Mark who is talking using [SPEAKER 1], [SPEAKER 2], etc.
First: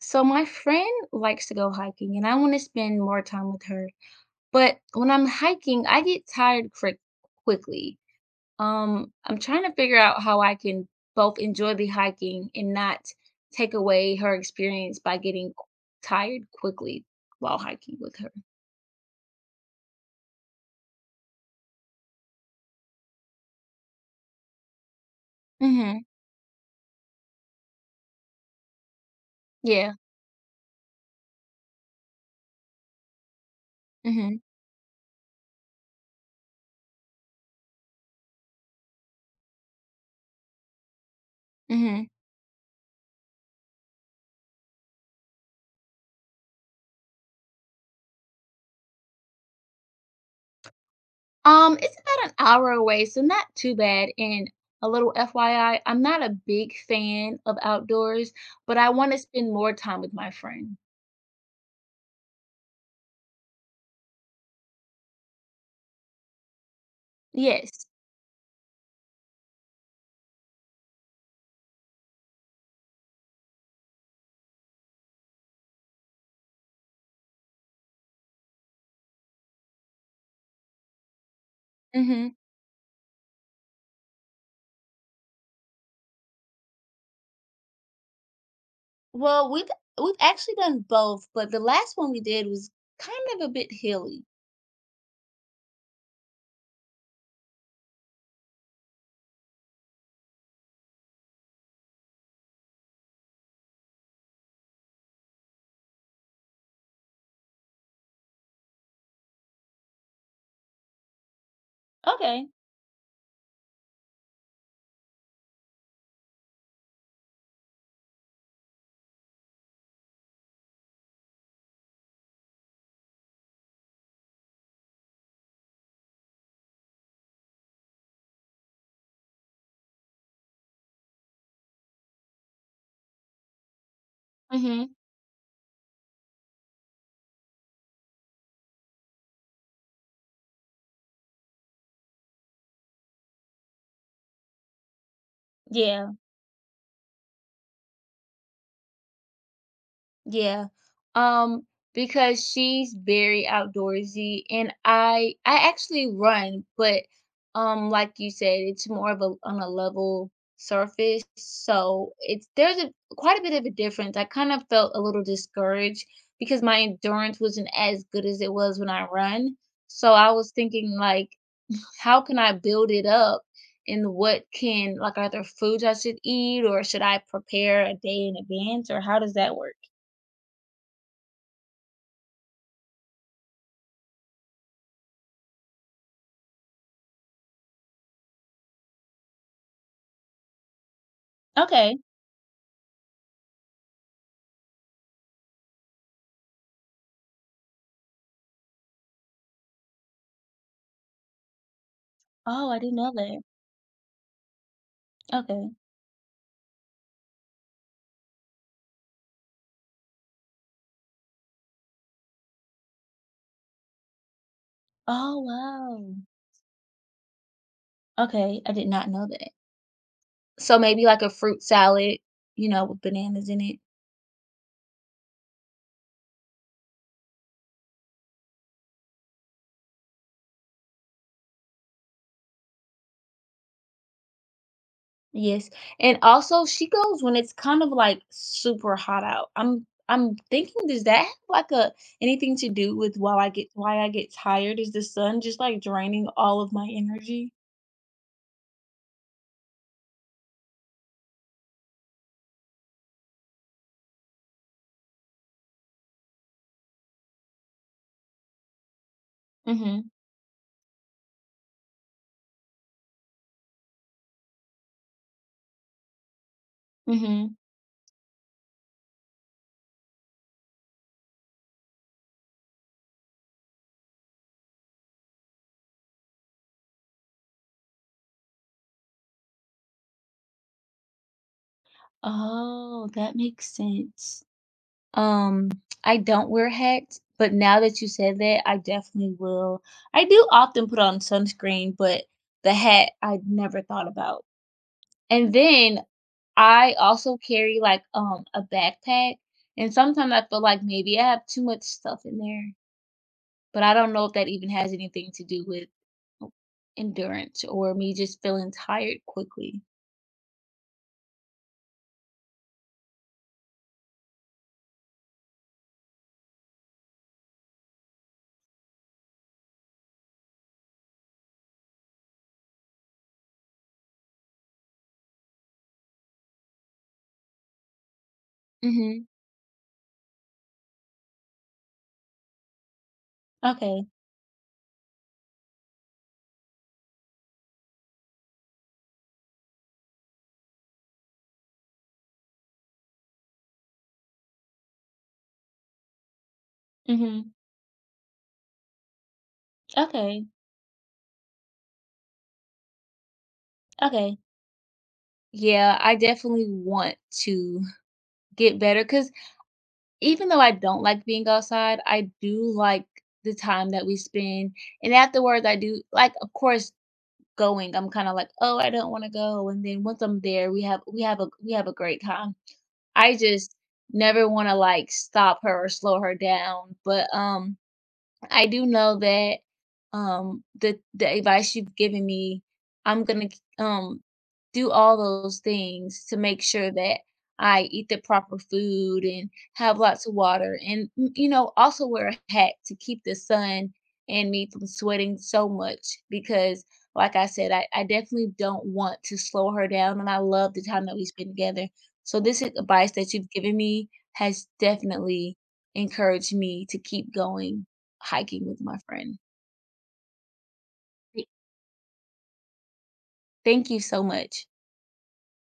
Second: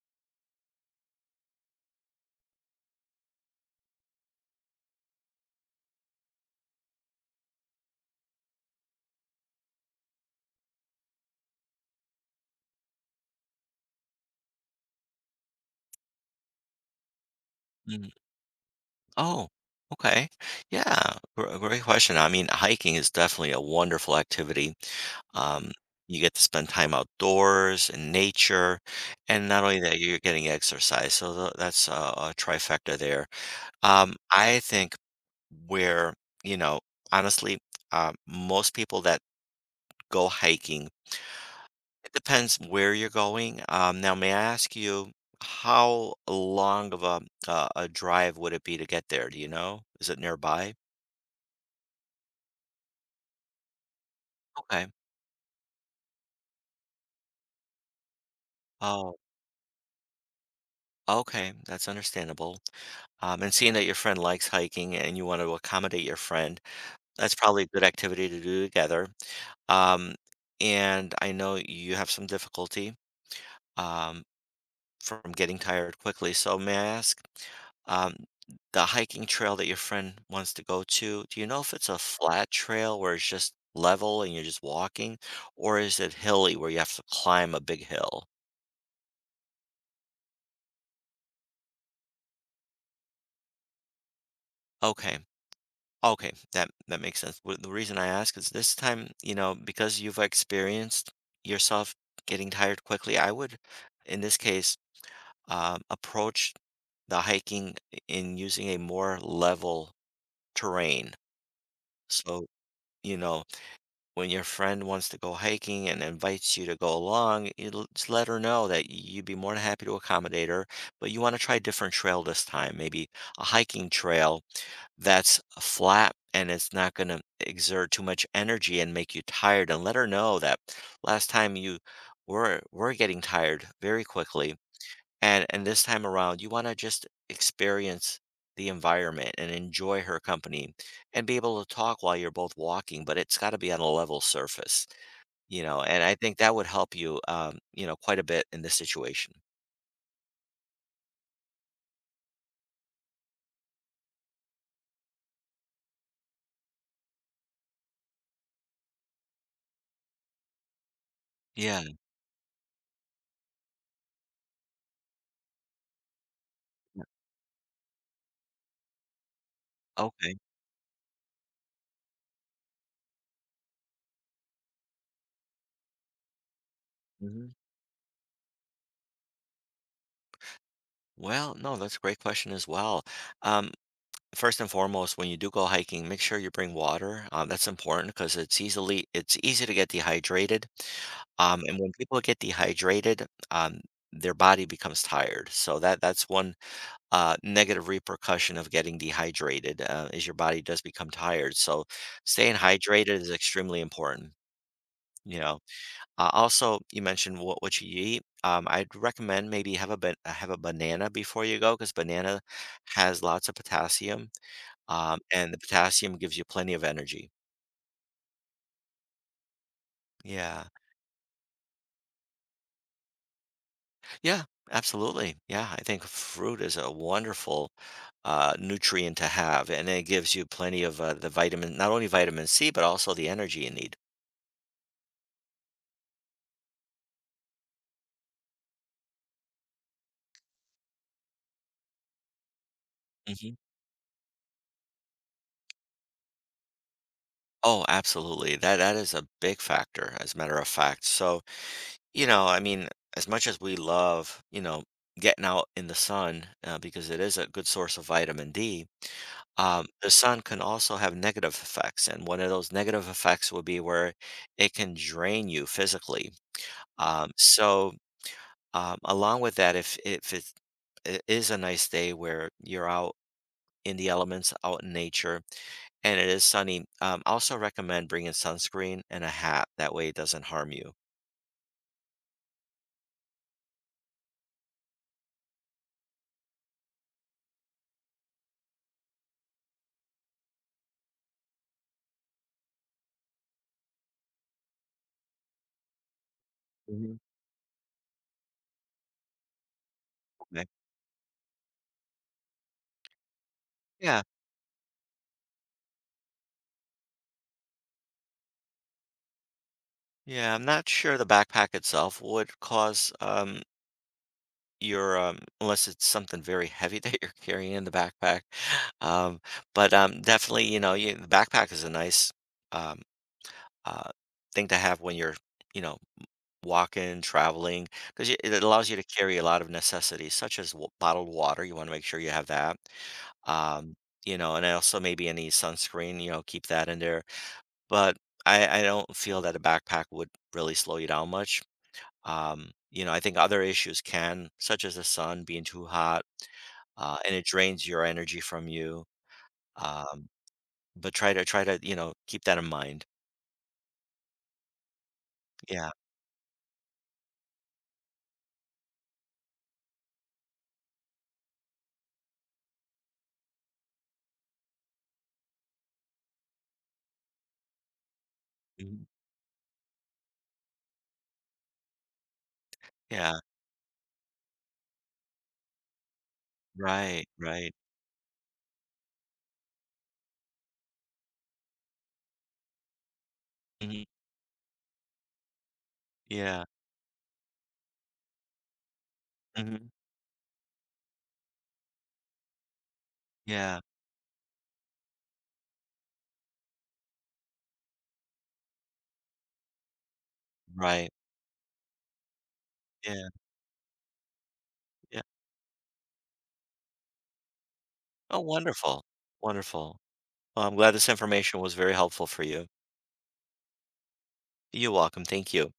[SPEAKER 1] So my friend likes to go hiking and I want to spend more time with her. But when I'm hiking, I get tired quick quickly. I'm trying to figure out how I can both enjoy the hiking and not take away her experience by tired quickly while hiking
[SPEAKER 2] Hmm.
[SPEAKER 1] with her.
[SPEAKER 2] Oh, okay. Yeah, great question. I mean, hiking is definitely a wonderful activity. Um,
[SPEAKER 1] Mhm.
[SPEAKER 2] you get to spend time outdoors in nature, and not only
[SPEAKER 1] Yeah.
[SPEAKER 2] that, you're getting exercise. So that's a trifecta there.
[SPEAKER 1] Mhm.
[SPEAKER 2] I think where, you know, honestly, most people that go hiking,
[SPEAKER 1] Mhm.
[SPEAKER 2] it depends where you're going. Now, may I ask you, how long of a drive would it be to get there? Do you know? Is it nearby?
[SPEAKER 1] It's about an hour away, so not too bad. And
[SPEAKER 2] Okay.
[SPEAKER 1] a little FYI, I'm not a big fan of outdoors, but I want
[SPEAKER 2] Oh,
[SPEAKER 1] to spend more time with my friend.
[SPEAKER 2] okay. That's understandable. And seeing that your friend likes hiking and you want to accommodate your friend, that's probably a good
[SPEAKER 1] Yes.
[SPEAKER 2] activity to do together. Um, and I know you have some difficulty um, from getting tired quickly. So may I ask, um, the hiking trail that your friend wants to go to, do you know if it's a
[SPEAKER 1] Mhm.
[SPEAKER 2] flat trail where it's just level and you're just walking, or is it hilly where you have to climb a big hill?
[SPEAKER 1] Well, we've actually done both, but the last one we did was kind of a bit hilly.
[SPEAKER 2] Okay. Okay, that makes sense. The reason I ask is this time, you know, because you've experienced yourself getting tired quickly, I would, in this case, approach the hiking in using a more level terrain. So,
[SPEAKER 1] Okay.
[SPEAKER 2] you know, when your friend wants to go hiking and invites you to go along, you just let her know that you'd be more than happy to accommodate her, but you want to try a different trail this time, maybe a hiking trail that's flat and it's not going to exert too much energy and make you tired, and let her know that last time you were getting tired very quickly,
[SPEAKER 1] Mhm.
[SPEAKER 2] and this time around you want to just experience the environment and enjoy her company and be able to talk while you're both walking, but it's got to be on a level surface. You know, and
[SPEAKER 1] Yeah.
[SPEAKER 2] I think that would help you you know, quite a bit in this situation.
[SPEAKER 1] Yeah. Um because she's very outdoorsy and I actually run, but like you said, it's more of a on a level surface.
[SPEAKER 2] Yeah.
[SPEAKER 1] So, it's there's a quite a bit of a difference. I kind of felt a little discouraged because my endurance wasn't as good as it was when I run. So, I
[SPEAKER 2] Okay.
[SPEAKER 1] was thinking like how can I build it up? And what can like are there foods I should eat or should I
[SPEAKER 2] Hmm.
[SPEAKER 1] prepare a day in advance or how does that work?
[SPEAKER 2] Well, no, that's a great question as well. um First and foremost, when you do go hiking, make sure you bring water. That's important because it's easy to get dehydrated. And when
[SPEAKER 1] Okay.
[SPEAKER 2] people get dehydrated, um, their body becomes tired. So that's one negative repercussion of getting dehydrated, is your body does become tired. So staying
[SPEAKER 1] Oh, I didn't know
[SPEAKER 2] hydrated is
[SPEAKER 1] that.
[SPEAKER 2] extremely important. You know.
[SPEAKER 1] Okay.
[SPEAKER 2] Also, you mentioned what you eat. I'd recommend maybe have a banana before you go, because banana has lots of potassium,
[SPEAKER 1] Oh,
[SPEAKER 2] and the
[SPEAKER 1] wow.
[SPEAKER 2] potassium gives you plenty of energy.
[SPEAKER 1] Okay, I did not know that.
[SPEAKER 2] Yeah.
[SPEAKER 1] So maybe like a fruit salad, you know, with bananas in it.
[SPEAKER 2] Yeah, absolutely. Yeah, I think fruit is a wonderful nutrient to have, and it gives you plenty of the vitamin, not only vitamin C, but also the energy you need.
[SPEAKER 1] Yes. And also she goes when it's kind of like super hot out. I'm thinking, does that have like a anything to do with while I
[SPEAKER 2] Hmm.
[SPEAKER 1] get why I get tired? Is the sun just like draining all of my energy?
[SPEAKER 2] Oh, absolutely. That is a big factor, as a matter of fact. So, you know, I mean, as much as we love, you know, getting out in the sun, because it is a good source of vitamin D. The
[SPEAKER 1] Mhm,
[SPEAKER 2] sun can also have negative effects, and one of those negative effects would be where it can drain you physically. Um,
[SPEAKER 1] mhm.
[SPEAKER 2] so, Along with that, if it, it is a nice day where you're out in the elements, out in nature, and it is sunny, I also recommend bringing sunscreen and a hat. That way, it doesn't harm you.
[SPEAKER 1] Oh, that makes sense. Um, I don't wear hats, but now that you said that, I definitely will. I do often put on sunscreen, but the hat I never thought about. And then I
[SPEAKER 2] Mhm.
[SPEAKER 1] also carry like a backpack, and sometimes I feel
[SPEAKER 2] Okay.
[SPEAKER 1] like maybe I have too much stuff in there, but I don't
[SPEAKER 2] Yeah,
[SPEAKER 1] know if that even has anything to do with oh, endurance or me just feeling tired quickly.
[SPEAKER 2] yeah. I'm not sure the backpack itself would cause your unless it's something very heavy that you're carrying in the backpack. Um, but definitely, you know, the backpack is a nice um, uh, thing to have when you're, you know, walking, traveling, because it allows you to
[SPEAKER 1] Mhm.
[SPEAKER 2] carry a lot of necessities such as bottled water. You want to make sure you have that. Um,
[SPEAKER 1] Okay.
[SPEAKER 2] you know, and also maybe any sunscreen. You know, keep that in there. But I don't feel that a backpack would really slow you down much. You know, I think other issues can, such as the sun being too hot, and it
[SPEAKER 1] Mhm.
[SPEAKER 2] drains your energy from you. Um,
[SPEAKER 1] Okay.
[SPEAKER 2] but try to try to you know, keep that in mind.
[SPEAKER 1] Okay.
[SPEAKER 2] Yeah,
[SPEAKER 1] Yeah, I definitely want to get better because even though I don't like being outside, I do like the time that we spend. And afterwards, I do like, of course, going. I'm kind of like, oh, I
[SPEAKER 2] mhm,
[SPEAKER 1] don't want to go. And then once I'm there, we have a great time. I
[SPEAKER 2] yeah,
[SPEAKER 1] just never want to like stop her or slow her down.
[SPEAKER 2] right,
[SPEAKER 1] But
[SPEAKER 2] right.
[SPEAKER 1] I do know that the advice you've given me, I'm
[SPEAKER 2] Hmm.
[SPEAKER 1] do all those things to make
[SPEAKER 2] Yeah,
[SPEAKER 1] sure that I eat the proper food and
[SPEAKER 2] hmm,
[SPEAKER 1] have lots of water and also wear a hat to keep the
[SPEAKER 2] yeah,
[SPEAKER 1] sun and me from sweating so much because like I said, I definitely don't want to slow her down and I love the time
[SPEAKER 2] right,
[SPEAKER 1] that we spend together. So this advice
[SPEAKER 2] yeah,
[SPEAKER 1] that you've given me has
[SPEAKER 2] yeah.
[SPEAKER 1] definitely encouraged me to keep going
[SPEAKER 2] Oh,
[SPEAKER 1] hiking with my
[SPEAKER 2] wonderful,
[SPEAKER 1] friend.
[SPEAKER 2] wonderful. Well, I'm glad this information was very helpful for you.
[SPEAKER 1] Thank you so much.
[SPEAKER 2] You're welcome. Thank you.